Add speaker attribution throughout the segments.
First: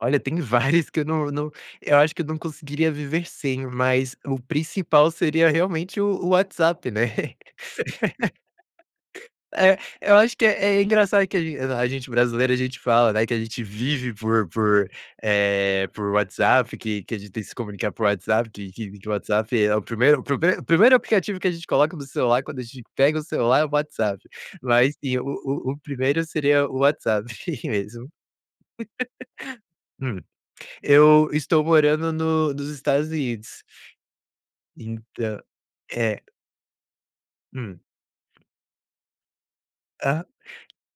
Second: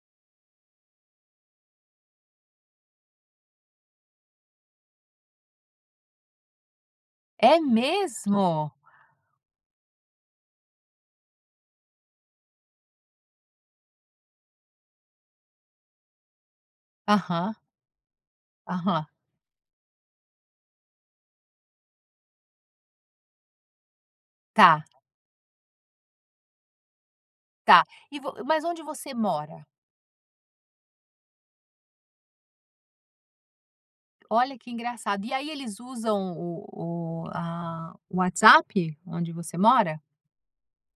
Speaker 1: Olha, tem vários que eu não não eu acho que eu não conseguiria viver sem, mas o principal seria realmente o o WhatsApp, né?
Speaker 2: É mesmo?
Speaker 1: É, eu acho que é é engraçado que a gen a gente brasileiro, a gente fala, né, que a gente vive por por, eh, por WhatsApp, que que a gente tem que
Speaker 2: Aham.
Speaker 1: se comunicar por WhatsApp, que que
Speaker 2: Aham.
Speaker 1: o WhatsApp é o primeiro primeiro primeiro aplicativo que a gente coloca no celular, quando a gente pega o celular, é o WhatsApp.
Speaker 2: Tá.
Speaker 1: Mas e o o o primeiro seria o WhatsApp mesmo.
Speaker 2: Tá, e vo mas onde você mora?
Speaker 1: Hum. Eu estou morando no nos Estados Unidos.
Speaker 2: Olha, que engraçado, e
Speaker 1: Então.
Speaker 2: aí eles
Speaker 1: É.
Speaker 2: usam o o,
Speaker 1: Hum.
Speaker 2: ah, WhatsApp onde você mora?
Speaker 1: Aham.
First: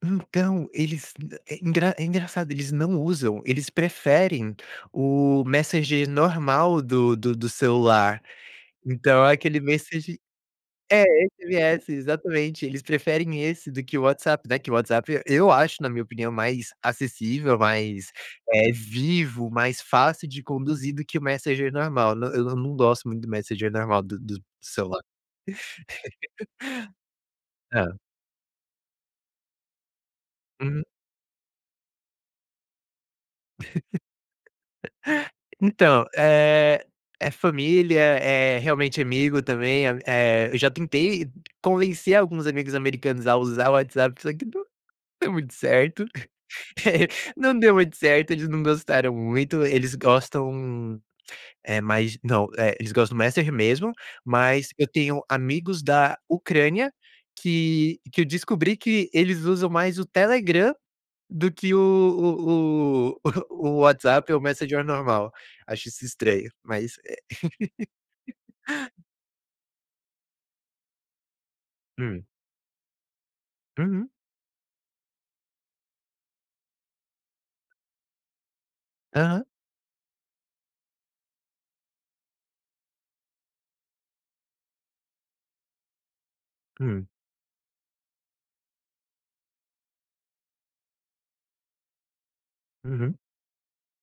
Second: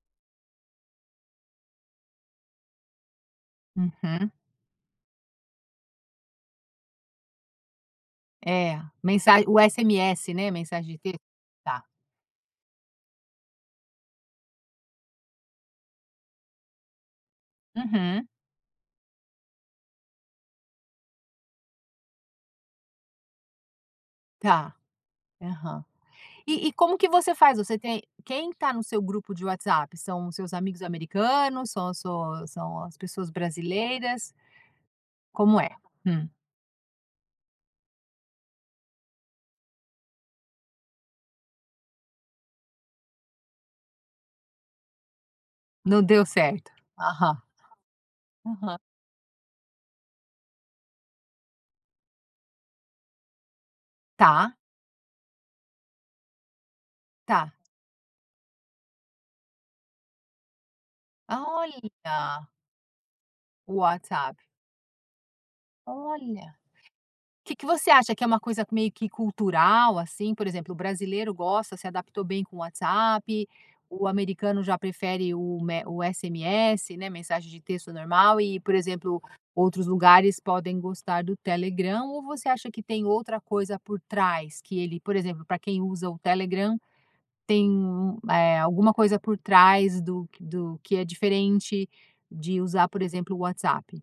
Speaker 1: Então, eles, eh, é engra é engraçado, eles não usam. Eles
Speaker 2: Uhum.
Speaker 1: preferem o Messenger normal do do do celular.
Speaker 2: É,
Speaker 1: Então, é
Speaker 2: mensagem O
Speaker 1: aquele Messenger
Speaker 2: SMS, né, mensagem de
Speaker 1: é,
Speaker 2: texto, tá.
Speaker 1: SMS exatamente! Eles preferem esse do que o WhatsApp, né, que o WhatsApp. Eu acho, na minha opinião, mais acessível, mais,
Speaker 2: Uhum.
Speaker 1: eh, vivo, mais fácil de conduzir do que o Messenger normal. Não, eu não não gosto muito do Messenger normal, do do
Speaker 2: Está,
Speaker 1: celular.
Speaker 2: aham. E e como que você faz? Você
Speaker 1: Hã.
Speaker 2: tem quem está no seu grupo de WhatsApp? São os seus amigos
Speaker 1: Uhum.
Speaker 2: americanos, são as suas são as pessoas brasileiras? Como é?
Speaker 1: Então,
Speaker 2: Hum.
Speaker 1: eh, é família, é realmente amigo também. Eh, eu já tentei convencer alguns amigos americanos a usar o WhatsApp, só que não deu muito
Speaker 2: Não
Speaker 1: certo,
Speaker 2: deu certo. Aham.
Speaker 1: não deu muito certo, eles não
Speaker 2: Aham.
Speaker 1: gostaram muito. Eles gostam, eh, mais não, eles gostam do messenger mesmo,
Speaker 2: Está.
Speaker 1: mas eu tenho amigos da Ucrânia
Speaker 2: Tá.
Speaker 1: que que eu descobri que eles usam mais o Telegram do que
Speaker 2: Olha!
Speaker 1: o o o
Speaker 2: O
Speaker 1: WhatsApp,
Speaker 2: WhatsApp.
Speaker 1: ou o normal. Acho isso estranho,
Speaker 2: Olha.
Speaker 1: mas, eh
Speaker 2: Que que você acha que é uma coisa meio que cultural, assim? Por exemplo, o brasileiro gosta, se adaptou
Speaker 1: Hum.
Speaker 2: bem com o WhatsApp, o
Speaker 1: Uhum.
Speaker 2: americano já prefere o o me o SMS, né, mensagem de texto normal. E, por exemplo,
Speaker 1: Aham.
Speaker 2: outros lugares podem gostar do Telegram, ou você acha que tem outra coisa por trás, que ele, por exemplo, para quem usa o Telegram,
Speaker 1: Hum.
Speaker 2: tem alguma, eh, coisa por trás do que do que é diferente de usar, por
Speaker 1: Uhum.
Speaker 2: exemplo, o WhatsApp?